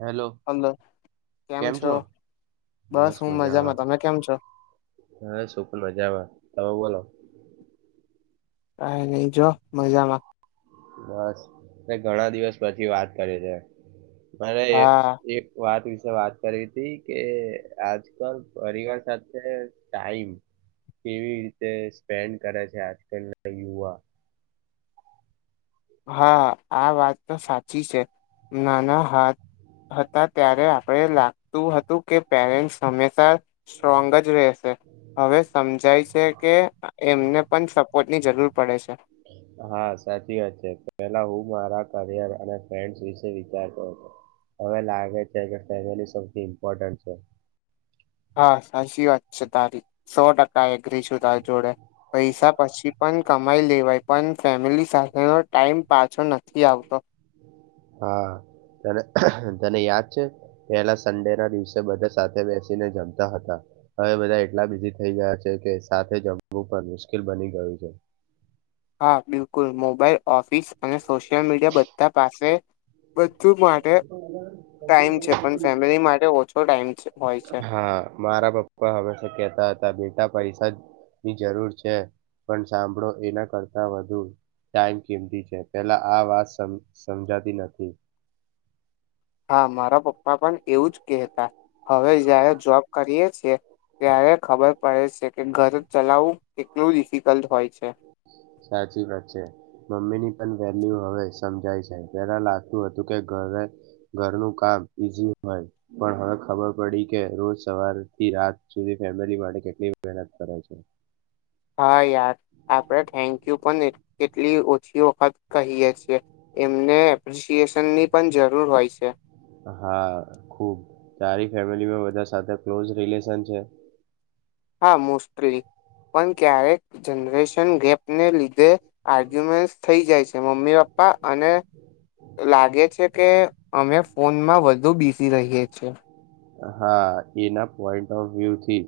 Hello hello કેમ છો બસ હું મજામાં તમે કેમ છો બસ પણ મજામાં તમે બોલો [inaudible] [inaudible] [inaudible] કઈ નઈજો મજા મા બસ મે ઘણા દિવસ પછી વાત કરી છે મને હા એક વાત વિ વાત કર હતી કે આજકાલ પરિવાર સાથે ટાઈમ કેવી રીતે સ્પેન્ડ કરે છે આજકાલના યુવા હા આ વાત તો સાચી છે નાના હાથ હતા ત્યારે આપણે લાગતું હતું કે પેરેન્ટ્સ હંમેશા સ્ટ્રોંગ જ રહેશે હવે સમજાય છે કે એમને પણ સપોર્ટની જરૂર પડે છે હા સાચી વાત છે પહેલા હું મારા કરિયર અને ફ્રેન્ડ્સ વિશે વિચારતો હતો હવે લાગે છે કે ફેમિલી સૌથી ઇમ્પોર્ટન્ટ છે હા સાચી વાત છે તારી સો ટકા એગરી છું તારી જોડે પૈસા પછી પણ કમાઈ લેવાય પણ ફેમિલી સાથેનો ટાઈમ પાછો નથી આવતો હા તને તને યાદ છે પહેલા સંડે ના દિવસે બધા સાથે બેસીને જમતા હતા હવે બધા એટલા બીઝી થઈ ગયા છે કે સાથે જમવું પણ મુશ્કેલ બની ગયું છે હા બિલકુલ મોબાઈલ ઓફિસ અને સોશિયલ મીડિયા બધા પાસે બધું માટે ટાઈમ છે પણ ફેમિલી માટે ઓછો ટાઈમ હોય છે હા મારા પપ્પા હંમેશા કેતા હતા બેટા પૈસા ની જરૂર છે પણ સાંભળો એના કરતા વધુ ટાઈમ કેમતી છે પેલા આ વાત સમજાતી નથી હા મારા પપ્પા પણ એવું જ કેતા હવે જારે જોબ કરીએ છે ત્યારે ખબર પડે છે કે ઘર ચલાવવું કેટલું ડિફિકલ્ટ હોય છે હ સાચી વાત છે મમ્મી ની પણ વેલ્યુ હવે સમજાય છે પેલા લાગતું હતું કે ઘરે ઘરનું કામ ઈઝ હોય પણ હવે ખબર પડી કે રોજ સવારથી રાત સુધી ફેમિલી માટે કેટલી મહેનત કરે છે હા યાર આપડણે થેન્ક યુ પણ કેટલી ઓછી વખત કહીએ છીએ એમને એપ્રિશિએશન ની પણ જરૂર હોય છે હા ખુબ તારી ફેમિલીમાં બધા સાથે ક્લોઝ રિલેશન છે [inaudible] [inaudible] અમુકસ્ત્રી પણ ક્યારેક જનરેશન ગેપને લીધે આર્ગ્યુમેન્ટ થઈ જાય છે મમ્મી પપા પ્પા અને લાગે છે કે અમે ફોનમાં વધુ બિઝી રહીએ છીએ હા એના પોઈન્ટ ઓફ વ્યુ થી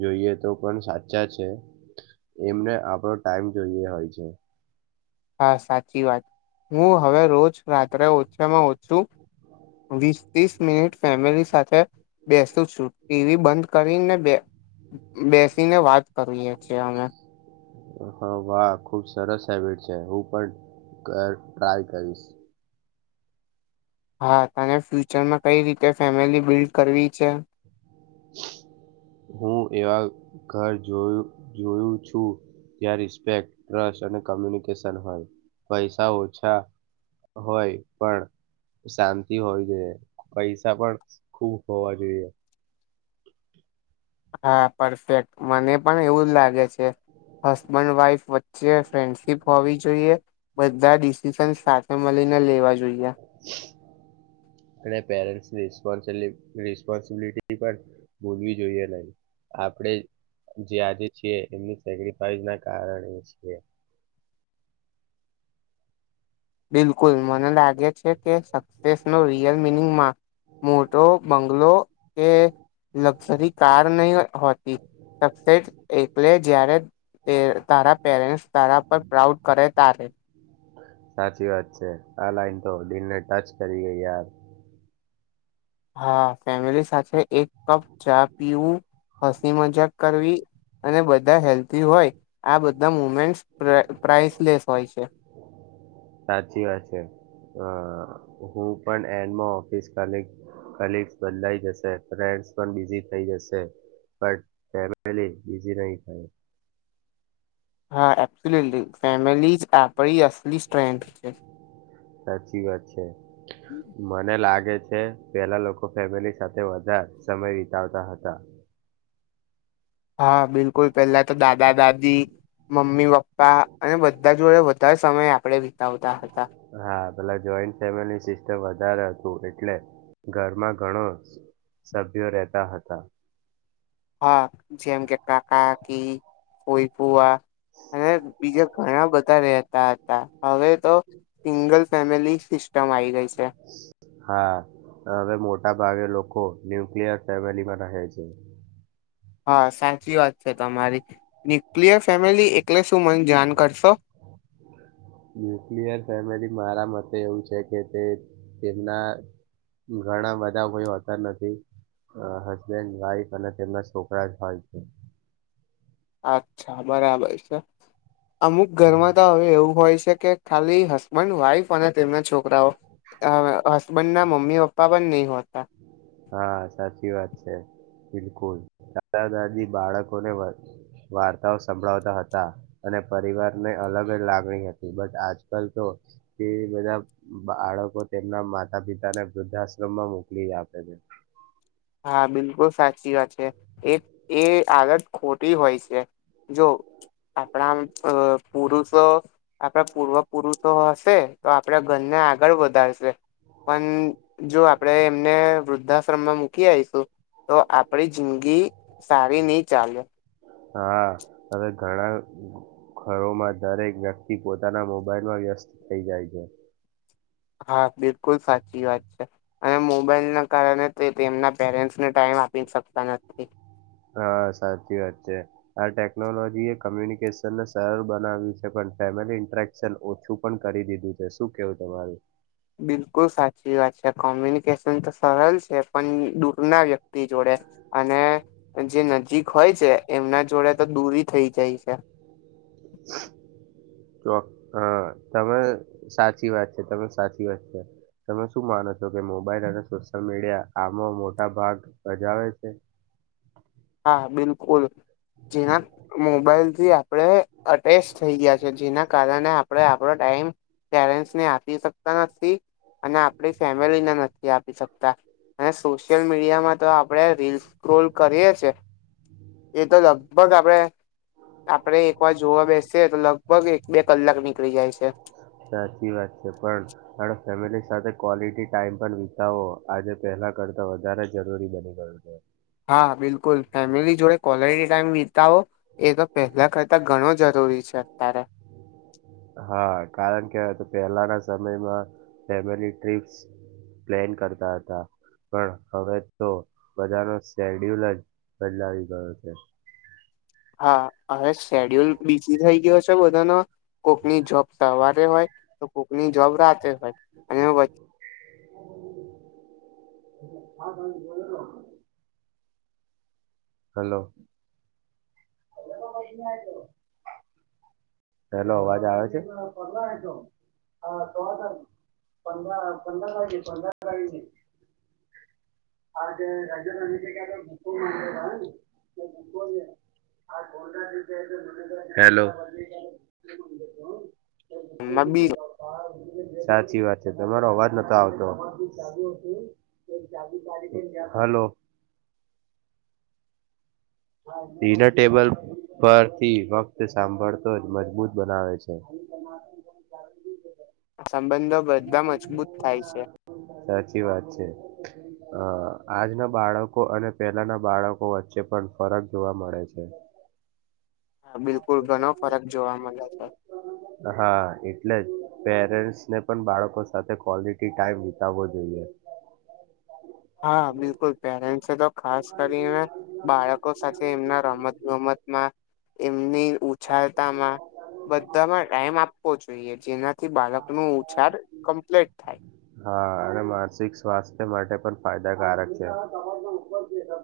જોઈએ તો પણ સાચા છે એમને આપણો ટાઈમ જોઈએ હોય છે હા સાચી વાત હું હવે રોજ રાત્રે ઓછામાં ઓછું વીસ ત્રીસ મિનિટ ફેમિલી સાથે બેસ ું ટીવી બંધ કરીને બેસીને વાત કરીએ છીએ અમે હા વાહ ખુબ સરસ હેબીટ છે હું પણ ટ ટ્રાય કરીશ હા તને ફ્યુચરમાં કઈ રીતે ફેમિલી બિલ્ડ કરવી છે હું એવા ઘર જોયું જોયું છું ત્યાં રિસ્પેક ટ્રસ્ટ અને કોમ્યુનિકેશન હોય પૈસા ઓછા હોય પણ શાંતિ હોવી જોઈએ પૈસા પણ ખુબ હોવા જોઈએ હા પરફેક્ટ મને પણ એવું જ લાગે છે હસબેન્ડ વાઈફ વચ્ચે ફ્રેન્ડશીપ હોવી જોઈએ બધા ડિસિશન સાથે મળીને લેવા જોઈએ રિસ્પોન્સબિલિટી પર ભૂલવી જોઈએ ન આપણે જે આજે છે એમની સેક્રિફાઈસ ના કારણે છે બિલકુલ મને લાગે છે કે સક્સેસ નો રિયલ મિનિંગમાં મોટો બંગલો કે લક્ઝરી કાર નહી હોતી શકશેશ એટલે જય્યારે એ તારા પેરેન્ટ્સ તારા પર પ્રાઉડ કરે તારે સાચી વાત છે આ લાઈન તો દિલને ટચ કરીએ યાર હા ફેમિલી સાથે એક કપ ચા પીવું હસી મજાક કરવી અને બધા હેલ્થી હોય આ બધા મુમેન્ટ્સ પ્રાઇ પ્રાઇસલેસ હોય છે સાચી વાત છે હું પણ એન્ડમાં ઓફિસ કાલે કલિગ્સ બદલાઈ જશે ફ્રેન્ડસ પણ બિઝી થઈ જશે પણ બઝી નહી થાય હા એપ્રેલી ફેમિલી જ આપ સાચી વાત છે મને લાગે છે છે પહેલા લોકો ફેમિલી સાથે વધારે સમય વિતાવતા હતા હા બિલકુલ પેલા તો દાદા દાદી મમ્મી પપ્પા અને બધા જોડે ત સમય આપણે વિતાવતા હતા હા પેલા જોઈન્ટ ફેમિલી સિસ્ટમ હ વધારે હતું એટલે ઘરમાં ઘણો સભ્યો રહેતા હતા હા જેમ કે કાકા કી કોઈપુઆ અને બીજા ઘણા બધા રહેતા હતા હવે તો સિંગલ ફેમિલી સિસ્ટમ આવી ગઈ છે હા હવે મોટા ભાવે લોકો ન્યુક્લિયર ફેમિલીમાં રહે છે હા સાચી વાત છે તમારી ન્યુક્લિયર ફેમિલી એટલે શું મને જાણ કરશો બ [inaudible] ન્યુક્લિયર ફેમિલી મારા મતે એવું છે કે તે તેમના ઘણા બધા કોઈ હોતા નથી અ હસબેન્ડ વાઈફ અને તેમના છોકરા જ હોય છે અચ્છા બરાબર છે અમુક ઘરમાં તો હવે એવું હોય છે કે ખાલી હસબેન્ડ વાઈફ અને તેમના છોકરાઓ અ હસબેન્ડ ના મમ્મી અી પપ્પા પણ નહી હોત હા સાચી વાત છે બિલકુલ દાદા દાદી બાળકો ને વાર્તાઓ સંભળાવતા હતા અને પરિવારને અલગ જ લાગણી હતી બટ આજકાલ તો તે બધા બાળકો તેમના માતા પિતાને વૃદ્ધાશ્રમમાં મુ મુકી આપે હા બિલકુલ સાચી વાત છે એ એ આદત ખોટી હોય છે જો આપડા આમ પુરુષો આપડા પૂર્વ પુરુષો હશે તો આપડા ઘર ને આગળ વધારશે પણ જો આપડે એમને વૃદ્ધાશ્રમમાં મુ કી આઈશું તો આપડી જિંદગી સારી ની ચાલે હા હવે ઘણા ઘરોમાં દરેક વ્યક્તિ પોતાના મોબાઈલમાં વ્યસ્ત થઈ જાય છે હા બિલકુલ સાચી વાત છે અને મોબાઈલ ના કારણે તે તેમના પેરેન્ટ્સને ટાઈમ આપી શકતા નથી હા સાચી વાત છે આ ટેકનોલોજી એ કોમ્યુનિકેશનને સરળ બનાવ્યું છે પણ તેમાનું ઇંટ્રેકશન ઓછું પણ કરી દીધું છે શું કેવું તમારું? બિલકુલ સાચી વાત છે કોમ્યુનિકેશન તો સરળ છે પણ દૂરના વ્યક્તિ જોડે અને જે નજીક હોય છે એમના જોડે તો દૂરી થઈ જાય છે [inaudible] ચો હ તમે સાચી વાત છે તમે સાચી વાત છે તમે શું માનો છો કે મોબાઈલ અને સોશિયલ મીડિયા આમાં મોટા ભાગ ભજાવે છે [inaudible] હા બિલકુલ જેના મોબાઈલથી આપડે અટેચ થઈ ગયા છે જેના કારણે આપડા પડો ટાઈમ પેરેન્ટ્સને આપી શકતા નથી અને આપડી ફેમિલીને નથી આપ પી શકતા અને સોશિયલ મીડિયામાં તો આપડે રીલ સ્ક્રોલ કરીએ છે એતો લગભગ આપડે આપડે એક વાર જોવા બેસીએ તો લગભગ એક બે કલાક નીકળી જાય છે સાચી વાત છે પણ થોડો ફેમિલી સાથે ક્વોલિટી ટાઈમ પણ વિતાવો આજે પહેલ તા કરતા વધારે જરૂરી બની ગયું છે હા બિલકુલ ફેમિલી જોડે કોલેટી ટાઈમ વી તાવો એ ક પહેલા કરતા ઘણો જરૂરી છે અત્યારે હા કારણ કે તો પહેલાના સમયમાં ફેમિલી ટ્ર્રીપ્સ પ્લેન કરતા હતા પણ હવે તો બધાનો શેડ્યુલ જ બદલાવી ગયો છે હા હવે શેડ્યુલ બીઝી થઈ ગયો છે બધાનો કોકની જોબ તવારે હોય તો કોકની જોબ રાતે હોય અને વ [inaudible] હેલો પેલો અવાજ આવે છે પંદર પંદર પંદર તારીથી [inaudible] હેલો તો ભૂખો મ બી જે બાપા, સાચી વાત છે તમારો અવાજ નતો આવતો હલો ડિનર ટેબલ પરથી વક્ત સાંભળતો જ મજબૂત બનાવે છે [inaudible] સંબંધો બધા મજબૂત થાય છે ચી વાત છે અ આજના બાળકો અને પેલાના બાળકો વચ્ચે પણ ફરક જોવા મળે છે. હા બિલકુલ ઘણો ફરક જોવા મલે છે. પેરેન્ટ્સ ને પણ બાળકો સાથે ક્વોલટી ટાઈમ વિતાવવો જોઈએ. હા બિલકુલ પેરેન્સેતો ખાસ કરીને બાળકો સાથે એમના રમત ગમત માં એમની ઉછાળતામાં બધામાં ટાઈમ આપવો જોઈએ જેનાથી બાળક ન ઉછાર કમ્પ્લીટ થાય હા અને માનસિક સ્વાસ્થ્ય માટે પણ ફાયદાકારક છે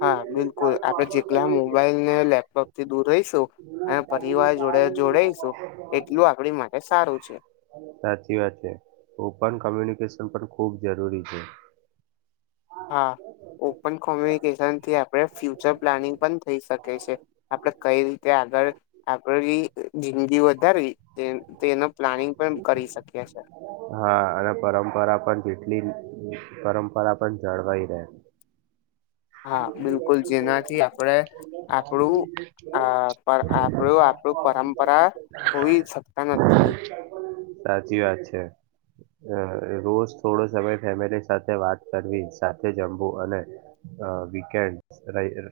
હા બિલકુલ આપડે જેટલા મોબાઈલ ને લેપટોપ થી દૂર રહીશું પરિવાર જોડે જોડાઈશું એટલું આપડી માટે સારું છે સાચી વાત છે ઓપન કોમ્યુનિકેશન પણ ખુબ જરૂરી છે હા ઓપન કોમ્યુનિકેશન થી આપણે ફ્યુચર પ્લાનિંગ પણ થઈ શકે છે આપડે કઈ રી આગળ આપણે જિંદગી વધારવી તેનો પ્લાનિંગ પણ કરી શકીએ અચ્છા હા અને પરંપરા પણ જેટલી પરંપરા પણ જાળવાઈ રહે હા બિલકુલ જેનાથી આપણેે આપણું આપડું આપણું પરંપરા ખોવી શકતા નથી સાચી વાત છે. અ રોજ થોડો સમય ફેમિલી સાથે વાત કરવી સાથે જમવું અને વીકેન્ડ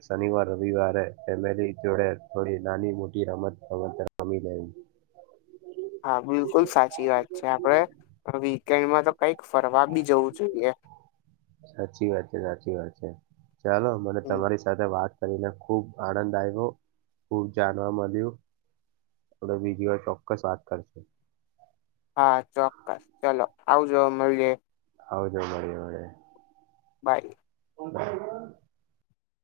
શનિવાર રવિવારે ફેમિલી જોડે થોડી નાની મોટી [inaudible] હા બિલકુલ સાચી વાત છે આપડે કે એમાં તો કઈક ફરવા બી જવું જોઈએ સાચી વાત છે સાચી વાત ચાલો મને હમ, તમારી સાથે વાત કરીને ખૂબ આનંદ આવ્યો ખૂબ જાણવા મળ્યું આપડ બીજી વાર ચોક્કસ વાત કરશું હા ચોક્કસ ચલો આવજો મલીએ આવજો મળએ મળીએ બાય [inaudible]